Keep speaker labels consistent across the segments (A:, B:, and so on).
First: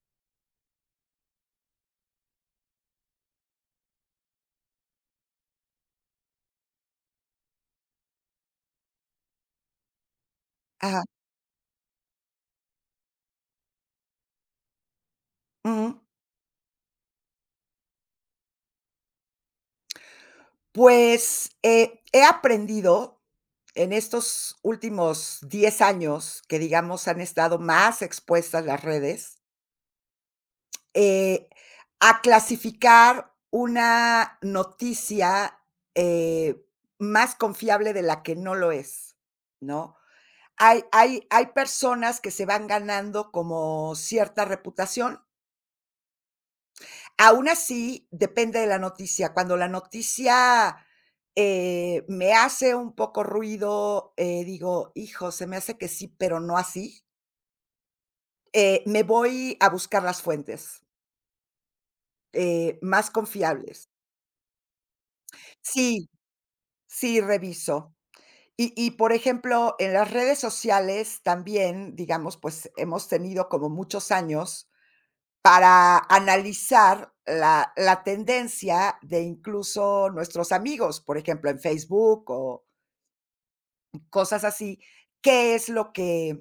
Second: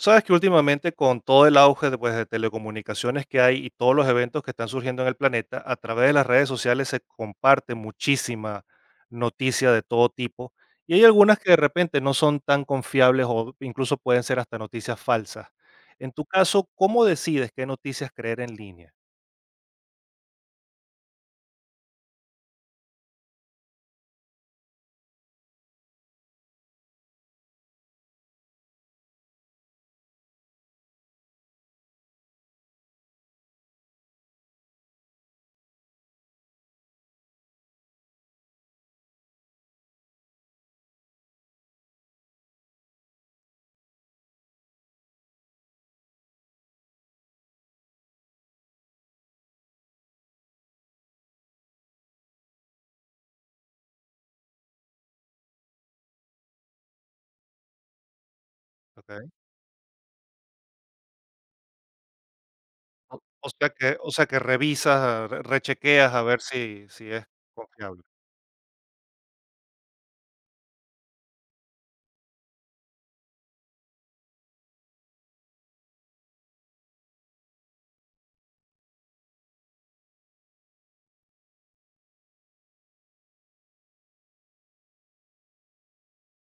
A: Sabes que últimamente con todo el auge de, pues, de telecomunicaciones que hay y todos los eventos que están surgiendo en el planeta, a través de las redes sociales se comparte muchísima noticia de todo tipo y
B: Ajá,
A: hay algunas que de repente no son tan confiables o incluso pueden ser hasta noticias falsas.
B: ujú.
A: En tu caso, ¿cómo decides qué noticias creer en línea?
B: Pues, he aprendido en estos últimos 10 años que, digamos, han estado más expuestas las redes, eh, a clasificar una noticia, eh, más confiable de la que no lo es, ¿no? Hay personas que se van ganando como cierta reputación. Aún así, depende de la noticia. Cuando la noticia me hace un poco ruido, digo: "Hijo, se me hace que sí, pero no así", me
A: Ok.
B: voy a buscar las fuentes más confiables.
A: O sea que revisas,
B: Sí,
A: rechequeas a ver si, si
B: sí,
A: es
B: reviso.
A: confiable.
B: Por ejemplo, en las redes sociales también, digamos, pues, hemos tenido como muchos años para analizar la tendencia de incluso nuestros amigos, por ejemplo, en Facebook o cosas así, qué es lo que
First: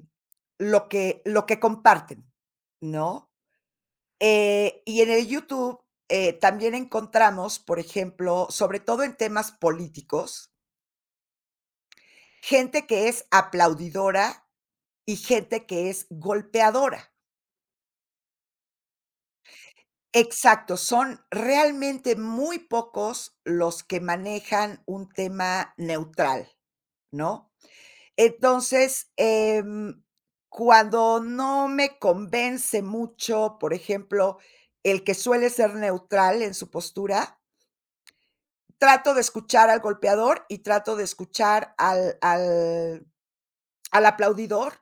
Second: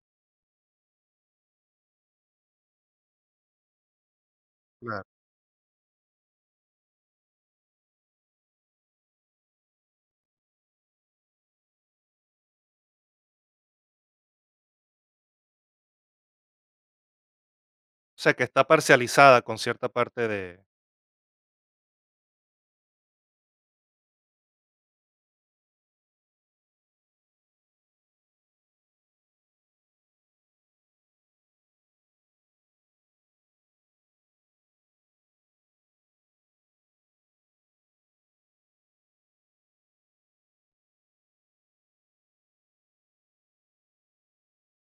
B: lo que lo que comparten, ¿no? Y
A: Claro.
B: en el YouTube también encontramos, por ejemplo, sobre todo en temas políticos, gente que es aplaudidora y gente que es golpeadora.
A: O sea que está parcializada con cierta parte de...
B: Exacto, son realmente muy pocos los que manejan un tema neutral, ¿no? Entonces, cuando no me convence mucho, por ejemplo, el que suele ser neutral en su postura, trato de escuchar al golpeador y trato de escuchar al al aplaudidor.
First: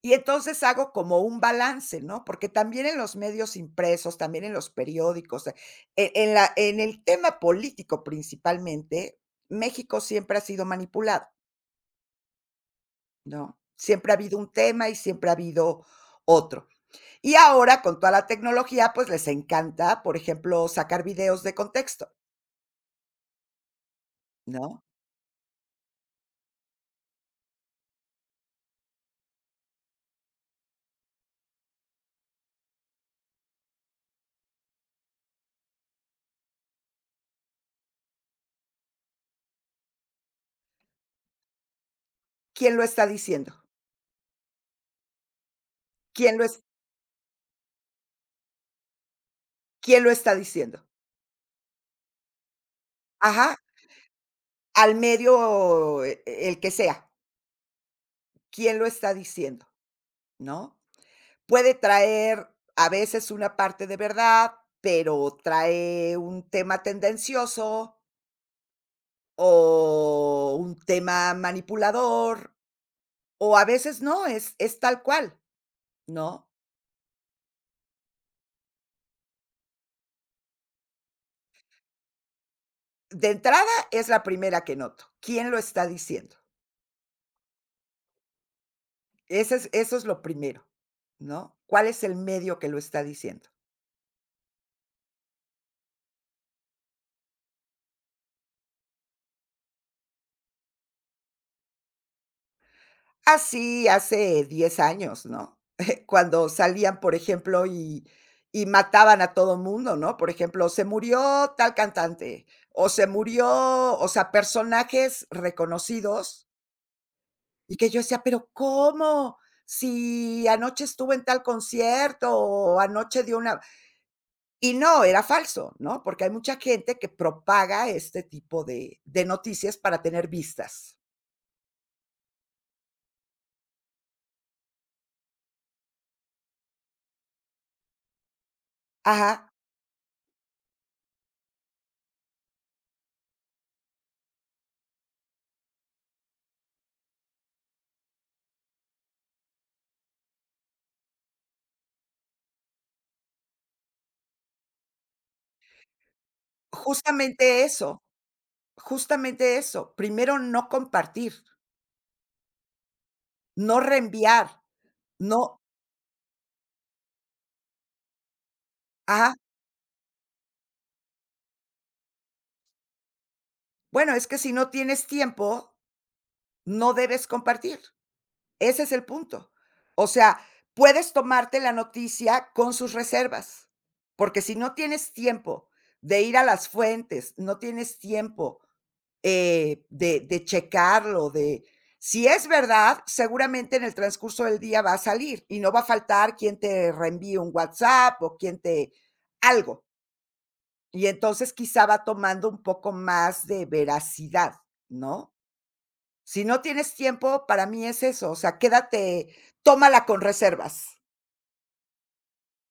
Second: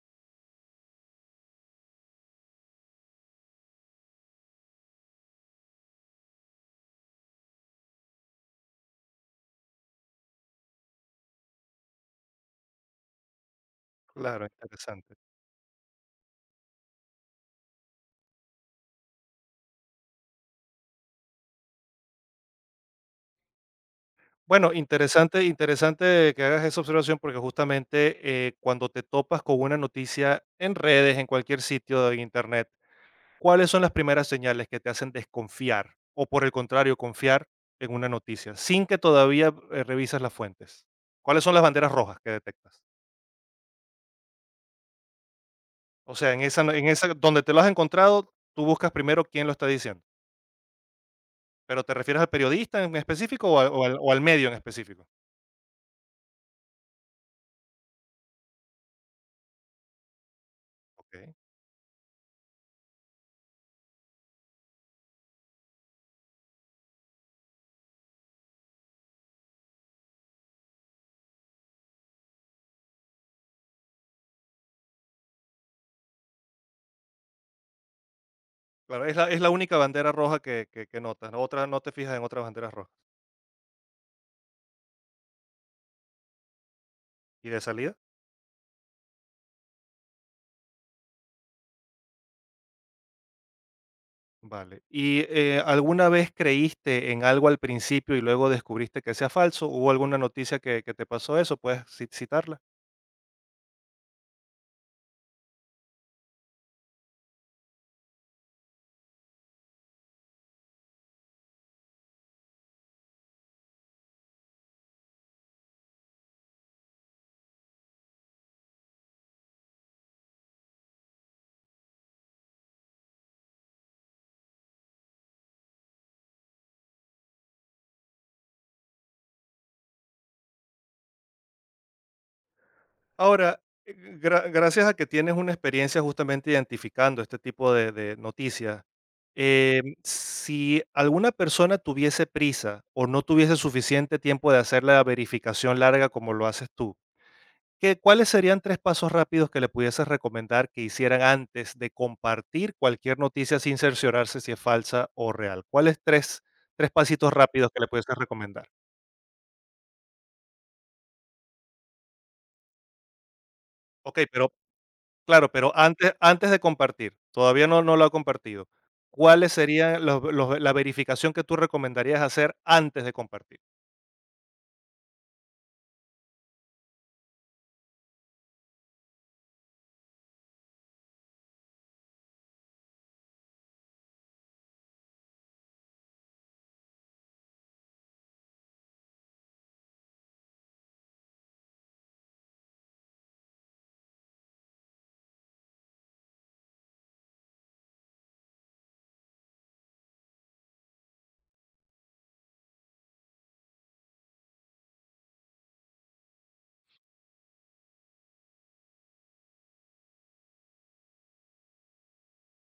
B: Y entonces hago como un balance, ¿no? Porque también en los medios impresos, también en los periódicos, en la en el tema político principalmente, México siempre ha sido manipulado, ¿no? Siempre ha habido
A: Claro,
B: un tema y
A: interesante.
B: siempre ha habido otro. Y ahora con toda la tecnología, pues les encanta, por ejemplo, sacar videos de contexto,
A: Bueno,
B: ¿no?
A: interesante, interesante que hagas esa observación porque justamente cuando te topas con una noticia en redes, en cualquier sitio de internet, ¿cuáles son las primeras señales que te hacen desconfiar o por el contrario confiar en una noticia sin que todavía revisas las fuentes? ¿Cuáles son las banderas rojas que
B: ¿Quién
A: detectas?
B: lo está diciendo?
A: O sea,
B: ¿Quién
A: en
B: lo
A: esa,
B: es
A: en esa donde te lo has encontrado, tú buscas primero quién lo está diciendo,
B: ¿Quién lo está diciendo?
A: pero ¿te refieres al periodista en específico
B: Ajá,
A: o, al, o al medio en
B: al
A: específico?
B: medio, el que sea, ¿quién lo está diciendo? ¿No?
A: Ok.
B: Puede traer a veces una parte de verdad, pero trae un tema tendencioso o un tema manipulador, o a veces no, es tal cual, ¿no?
A: Claro, es la única bandera roja que notas, ¿no? Otra, no te fijas en otras banderas rojas.
B: De entrada es la primera que noto, ¿quién lo está diciendo?
A: ¿Y de salida?
B: Ese es Eso es lo primero, ¿no? ¿Cuál es el medio que lo está diciendo?
A: Vale. ¿Y alguna vez creíste en algo al principio y luego descubriste que sea falso? ¿Hubo alguna noticia que te pasó eso? ¿Puedes citarla?
B: Así hace 10 años, ¿no? Cuando salían, por ejemplo, y mataban a todo mundo, ¿no? Por ejemplo, se murió tal cantante, o se murió, o sea, personajes reconocidos, y que yo decía: "¿Pero cómo? Si anoche estuvo en tal concierto, o anoche dio una", y no, era falso, ¿no? Porque hay mucha gente que propaga este tipo de noticias para tener vistas.
A: Ahora, eh, gracias a que tienes una experiencia justamente identificando este tipo de noticias,
B: Ajá,
A: si alguna persona tuviese prisa o no tuviese suficiente tiempo de hacer la verificación larga como lo haces tú, ¿Qué cuáles serían 3 pasos rápidos que le pudieses recomendar que hicieran antes de compartir cualquier noticia sin cerciorarse si es falsa o real? ¿Cuáles tres pasitos
B: justamente
A: rápidos que le
B: eso.
A: pudieses recomendar?
B: Justamente eso, primero no compartir, no
A: Okey,
B: reenviar,
A: pero
B: no,
A: claro, pero antes de compartir, todavía no lo ha compartido.
B: ajá.
A: ¿Cuáles serían los la verificación que tú recomendarías hacer antes de compartir?
B: Bueno, es que si no tienes tiempo, no debes compartir. Ese es el punto. O sea, puedes tomarte la noticia con sus reservas, porque si no tienes tiempo de ir a las fuentes, no tienes tiempo de checarlo, de si es verdad, seguramente en el transcurso del día va a salir y no va a faltar quien te reenvíe un WhatsApp o quien te algo. Y entonces quizá va tomando un poco más de veracidad, ¿no? Si no tienes tiempo, para mí es eso, o sea, quédate, tómala con reservas,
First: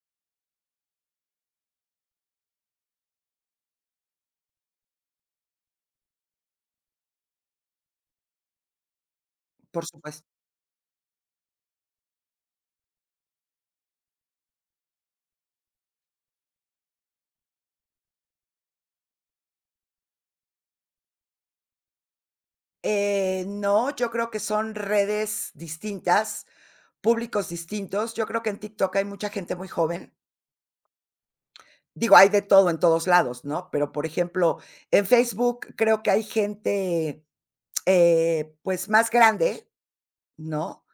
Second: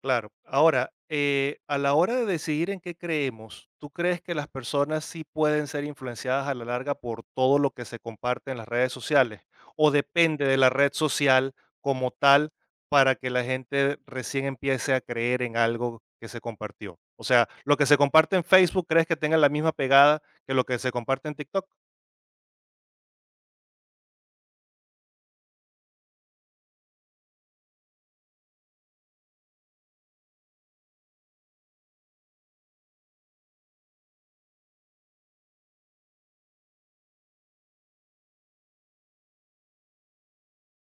A: Claro. Ahora, a la hora de decidir en qué creemos, ¿tú crees que las personas sí pueden ser influenciadas a la larga por todo lo que se comparte en las redes sociales?
B: por
A: ¿O
B: supuesto.
A: depende de la red social como tal para que la gente recién empiece a creer en algo que se compartió? O sea, lo que se comparte en Facebook, ¿crees que tenga la misma pegada que lo que se comparte en TikTok?
B: No, yo creo que son redes distintas, públicos distintos. Yo creo que en TikTok hay mucha gente muy joven. Digo, hay de todo en todos lados, ¿no? Pero, por ejemplo, en Facebook creo que hay gente pues, más grande, ¿no?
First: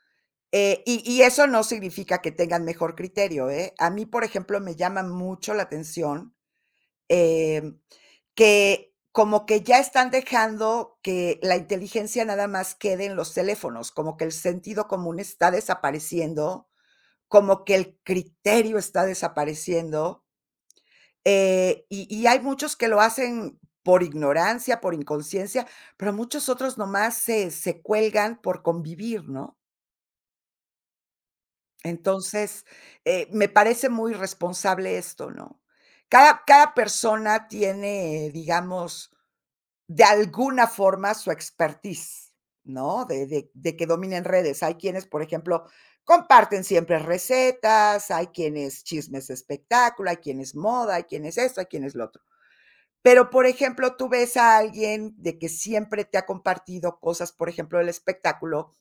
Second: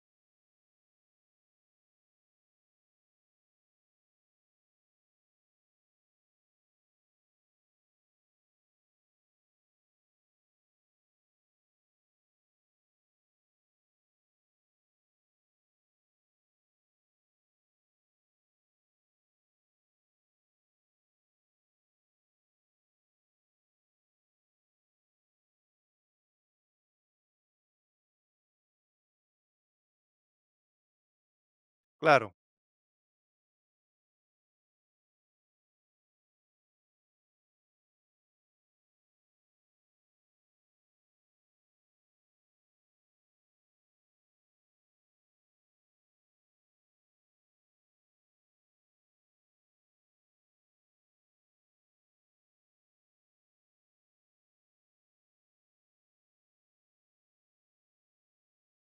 B: Y eso no significa que tengan mejor criterio, ¿eh? A mí, por ejemplo, me llama mucho la atención em, que como que ya están dejando que la inteligencia nada más quede en los teléfonos, como que el sentido común está desapareciendo, como que el criterio está desapareciendo. Y hay muchos que lo hacen por ignorancia, por inconsciencia, pero muchos otros nomás se cuelgan por convivir, ¿no?
A: Claro.
B: Entonces, me parece muy responsable esto, ¿no? Cada persona tiene, digamos, de alguna forma su expertise, ¿no? De que dominen redes. Hay quienes, por ejemplo, comparten siempre recetas, hay quienes chismes de espectáculo, hay quienes moda, hay quienes esto, hay quienes lo otro. Pero, por ejemplo, tú ves a alguien de que siempre te ha compartido cosas, por ejemplo, del espectáculo,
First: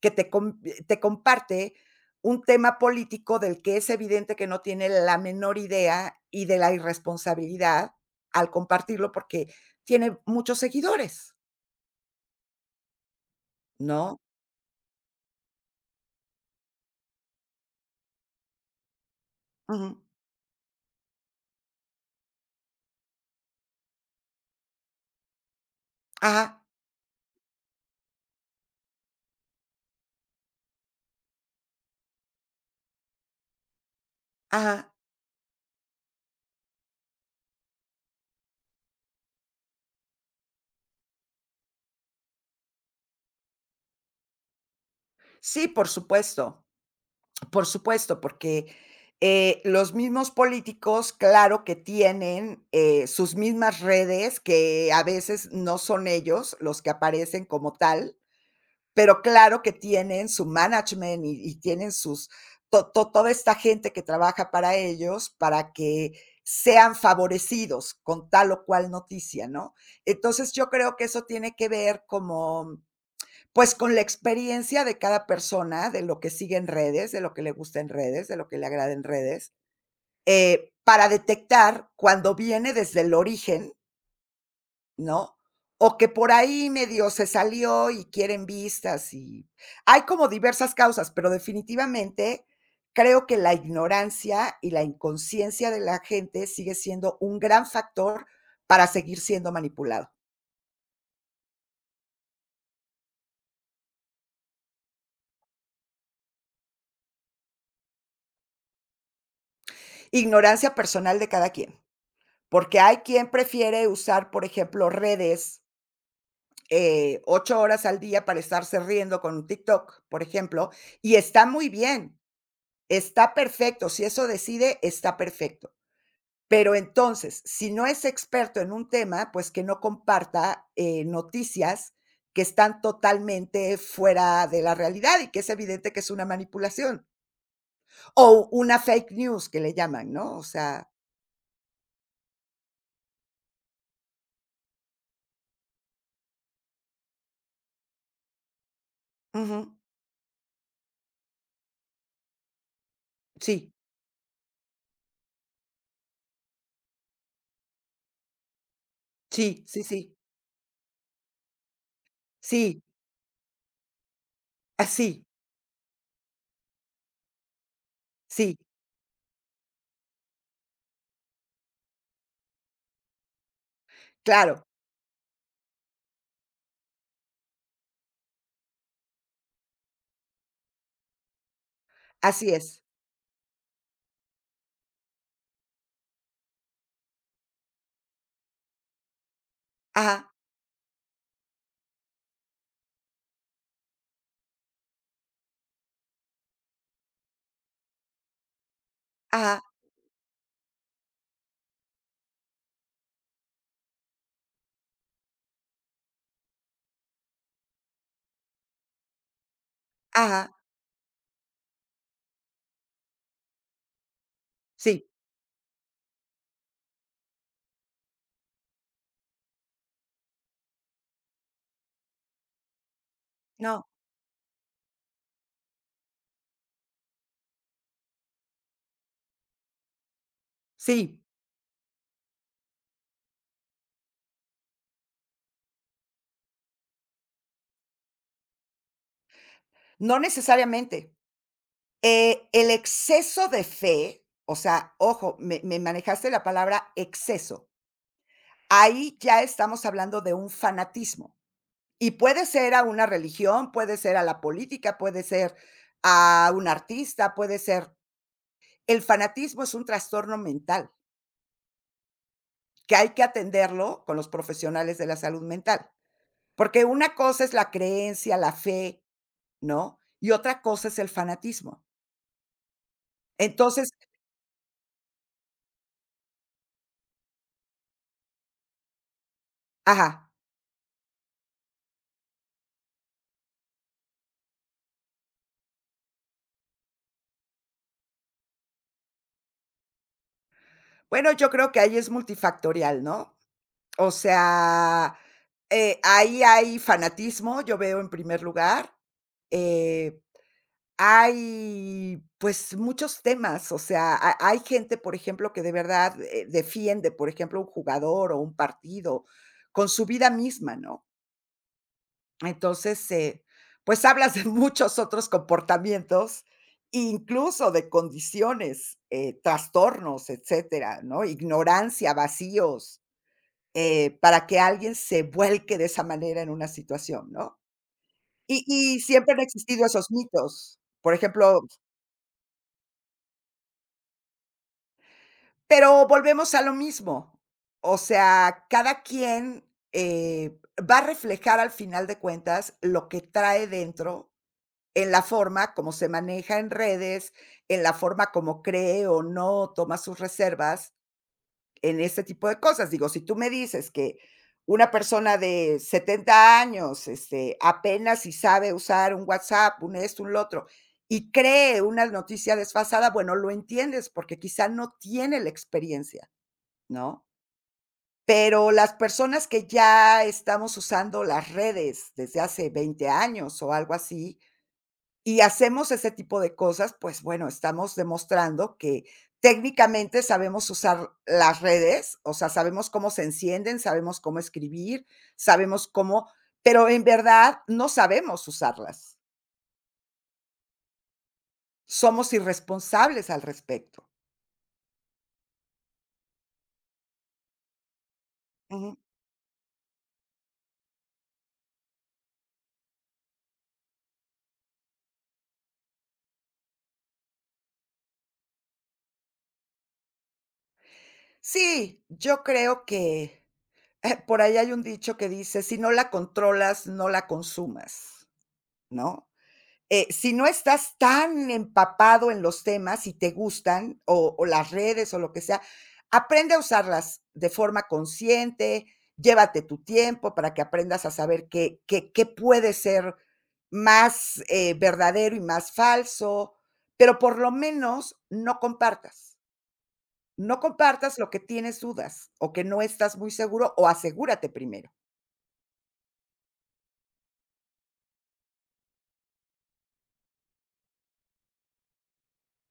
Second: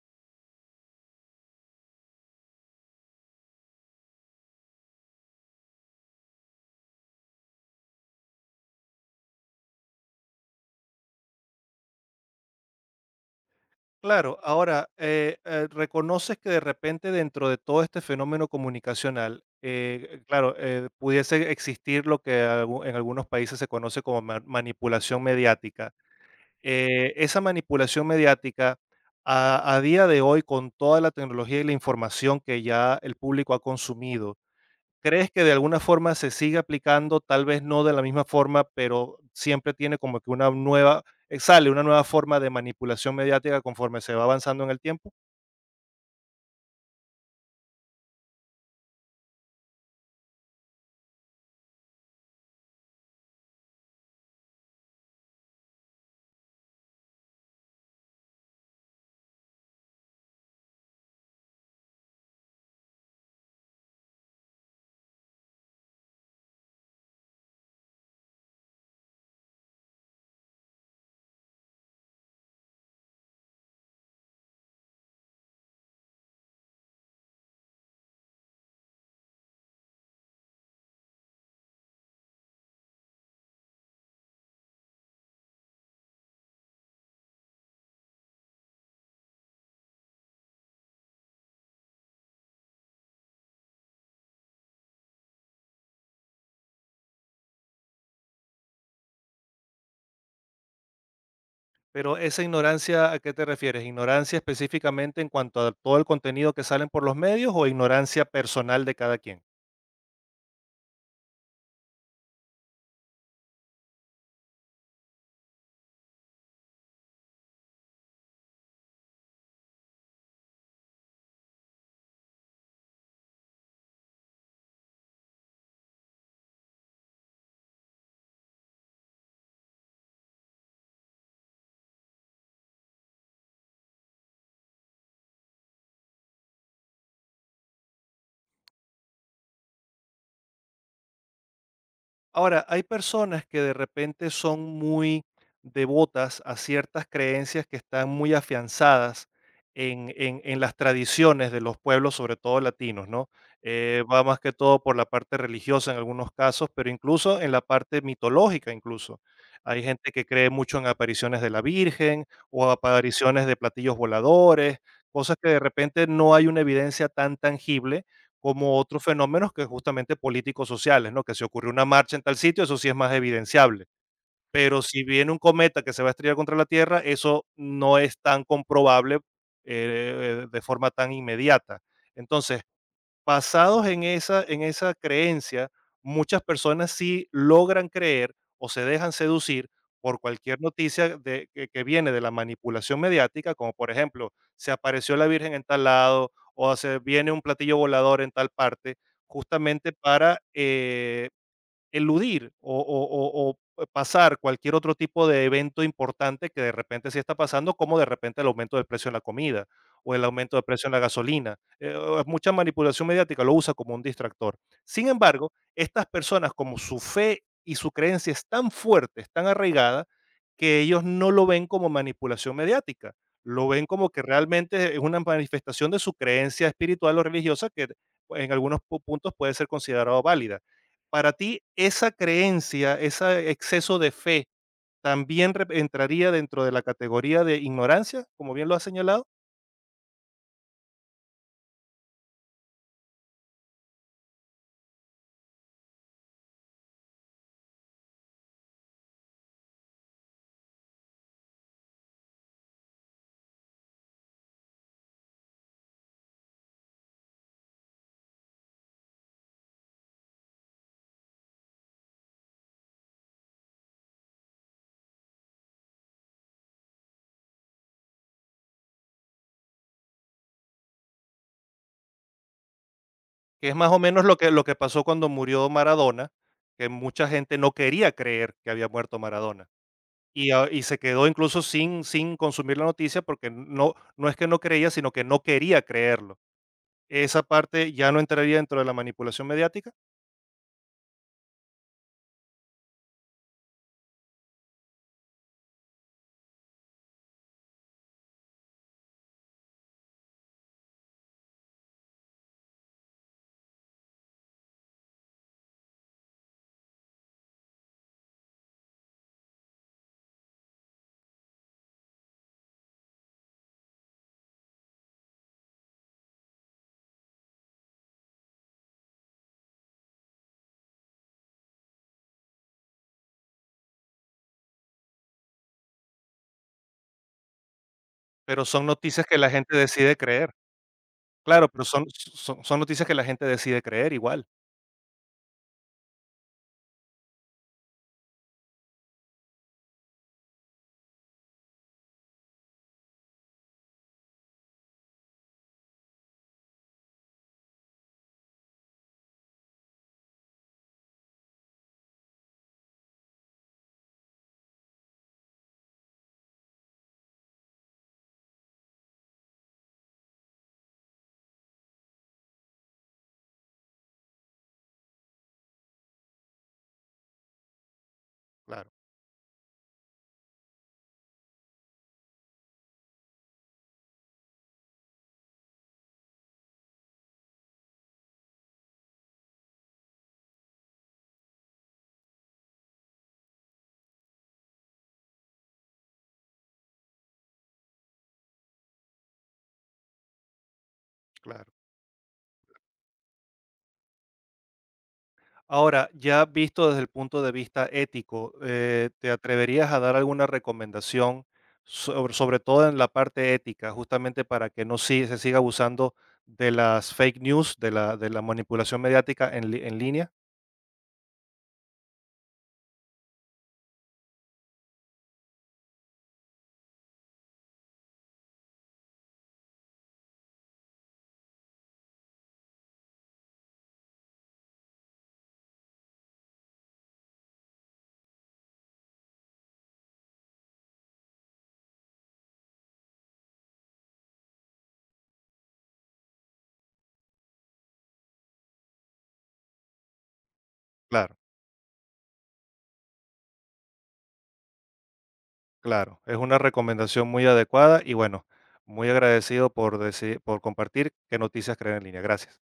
B: que te comparte un tema político del que es evidente que no tiene la menor idea y de la irresponsabilidad al compartirlo, porque tiene muchos seguidores, ¿no?
A: Claro, ahora, reconoces que de repente dentro de todo este fenómeno comunicacional,
B: Ujú.
A: claro, pudiese existir lo que en algunos países se conoce como manipulación mediática.
B: Ajá,
A: Esa manipulación mediática, a día de hoy, con toda la tecnología y la información que ya el público ha consumido,
B: ajá.
A: ¿Crees que de alguna forma se sigue aplicando? Tal vez no de la misma forma, pero siempre tiene como que una nueva, sale una nueva forma de manipulación mediática conforme se va avanzando en el tiempo.
B: Sí, por supuesto. Por supuesto, porque los mismos políticos, claro que tienen sus mismas redes, que a veces no son ellos los que aparecen como tal, pero claro que tienen su management y tienen sus to to toda esta gente que trabaja para ellos, para que sean favorecidos con tal o cual noticia, ¿no? Entonces, yo creo que eso tiene que ver como, pues, con la experiencia de cada persona, de lo que sigue en redes, de lo que le gusta en redes, de lo que le agrada en redes para detectar cuando viene desde el origen, ¿no? O que por ahí medio se salió y quieren vistas y hay como diversas causas, pero definitivamente creo que la ignorancia y la inconsciencia de la gente sigue siendo un gran factor para seguir siendo manipulado.
A: Pero esa ignorancia, ¿a qué te refieres? ¿Ignorancia específicamente en cuanto a todo el contenido que salen por los medios o ignorancia personal de cada quien?
B: Ignorancia personal de cada quien. Porque hay quien prefiere usar, por ejemplo, redes, 8 horas al día para estarse riendo con un TikTok, por ejemplo, y está muy bien, está perfecto, si eso decide, está perfecto. Pero entonces, si no es experto en un tema, pues que no comparta noticias que están totalmente fuera de la realidad y que es evidente que es una manipulación o una fake news que le llaman, ¿no? O sea,
A: Ahora, hay personas que de repente son muy devotas a ciertas creencias que están muy afianzadas
B: ujú,
A: en, en las tradiciones de los pueblos, sobre todo latinos, ¿no?
B: sí,
A: Va más que todo por la parte religiosa en algunos casos, pero incluso en la parte mitológica, incluso.
B: sí,
A: Hay
B: sí,
A: gente
B: sí,
A: que cree mucho en apariciones de la Virgen o
B: sí,
A: apariciones de platillos voladores,
B: así.
A: cosas que de repente no hay una evidencia tan tangible
B: Sí,
A: como otros fenómenos que justamente políticos sociales, ¿no? Que se ocurrió una marcha en tal sitio, eso sí es más evidenciable.
B: claro,
A: Pero si viene un cometa que se va a estrellar contra la Tierra, eso no es tan comprobable de forma tan inmediata.
B: así
A: Entonces,
B: es.
A: basados en esa creencia, muchas personas sí logran creer o se dejan seducir
B: Ajá,
A: por cualquier noticia de que viene de la manipulación mediática, como por ejemplo, se apareció la Virgen en tal lado o se viene un platillo volador en tal parte,
B: ajá,
A: justamente para, eludir o pasar cualquier otro tipo de evento importante que de repente sí está pasando, como de repente el aumento del precio en la comida o el
B: ajá,
A: aumento del precio en la gasolina. O mucha manipulación mediática lo usa como un distractor.
B: sí,
A: Sin embargo, estas personas, como su fe y su creencia es tan fuerte, es tan arraigada, que ellos no lo ven como manipulación mediática, lo ven
B: no,
A: como que realmente es una manifestación de su creencia espiritual o religiosa que en algunos puntos puede ser considerado válida.
B: sí,
A: Para ti, esa creencia, ese exceso de fe, ¿también entraría dentro de la categoría de ignorancia, como bien lo has señalado?
B: no necesariamente. El exceso de fe, o sea, ojo, me manejaste la palabra exceso. Ahí ya estamos hablando de un fanatismo, y puede ser a una religión, puede ser a la política, puede ser a un artista, puede ser, el fanatismo es un trastorno mental que hay que atenderlo con los profesionales de la salud mental. Porque una cosa es la creencia, la fe, ¿no? Y otra cosa es el fanatismo.
A: Que es
B: Entonces,
A: más o menos lo que pasó cuando murió Maradona, que mucha gente no quería creer que había muerto Maradona.
B: ajá.
A: Y, y se quedó incluso sin, sin consumir la noticia porque no, no es que no creía, sino que no quería creerlo. Esa parte ya no entraría dentro de la manipulación mediática,
B: Bueno, yo creo que ahí es multifactorial, ¿no? O sea, ahí hay fanatismo, yo veo en primer lugar, eh, hay, pues, muchos temas, o sea, ha hay gente, por ejemplo, que de verdad defiende, por ejemplo, un jugador o un partido con su vida misma, ¿no? Entonces, pues hablas de muchos otros comportamientos, incluso de condiciones trastornos, etcétera, ¿no? Ignorancia, vacíos para que alguien se vuelque de esa manera en una situación, ¿no? Y
A: pero son
B: y
A: noticias
B: siempre
A: que
B: han
A: la gente
B: existido esos
A: decide creer.
B: mitos. Por ejemplo,
A: Claro, pero son, son, son noticias que la gente decide creer igual.
B: pero volvemos a lo mismo. O sea, cada quien va a reflejar, al final de cuentas, lo que trae dentro. En la forma como se maneja en redes, en la forma como cree o no toma sus reservas, en ese tipo de cosas. Digo, si tú me dices que una persona de 70 años, este, apenas si sabe usar un WhatsApp, un esto, un lo otro, y cree una noticia desfasada, bueno, lo entiendes porque quizá no tiene la experiencia, ¿no? Pero
A: Claro.
B: las personas que ya estamos usando las redes desde hace 20 años o algo así, y hacemos ese tipo de cosas, pues bueno, estamos demostrando que técnicamente sabemos usar las redes, o sea, sabemos cómo se encienden, sabemos cómo escribir, sabemos cómo, pero en verdad no sabemos usarlas.
A: Claro.
B: Somos irresponsables al respecto.
A: Ahora, ya visto desde el punto de vista ético,
B: Ujú.
A: ¿te atreverías a dar alguna recomendación sobre, sobre todo en la parte ética, justamente para que no se siga abusando de las fake news, de la manipulación mediática en, en línea?
B: Sí, yo creo que, por ahí hay un dicho que dice, si no la controlas, no la consumas, ¿no? Si no estás tan empapado en los temas, si te gustan, o las redes o lo que sea, aprende a usarlas de forma consciente, llévate tu tiempo para que aprendas a saber qué, qué, qué puede ser más verdadero y más falso, pero por lo menos no compartas. No compartas lo
A: Claro,
B: que tienes dudas o que no estás muy seguro o asegúrate primero.
A: claro. Es una recomendación muy adecuada y bueno, muy agradecido por, por compartir qué noticias creen en línea. Gracias.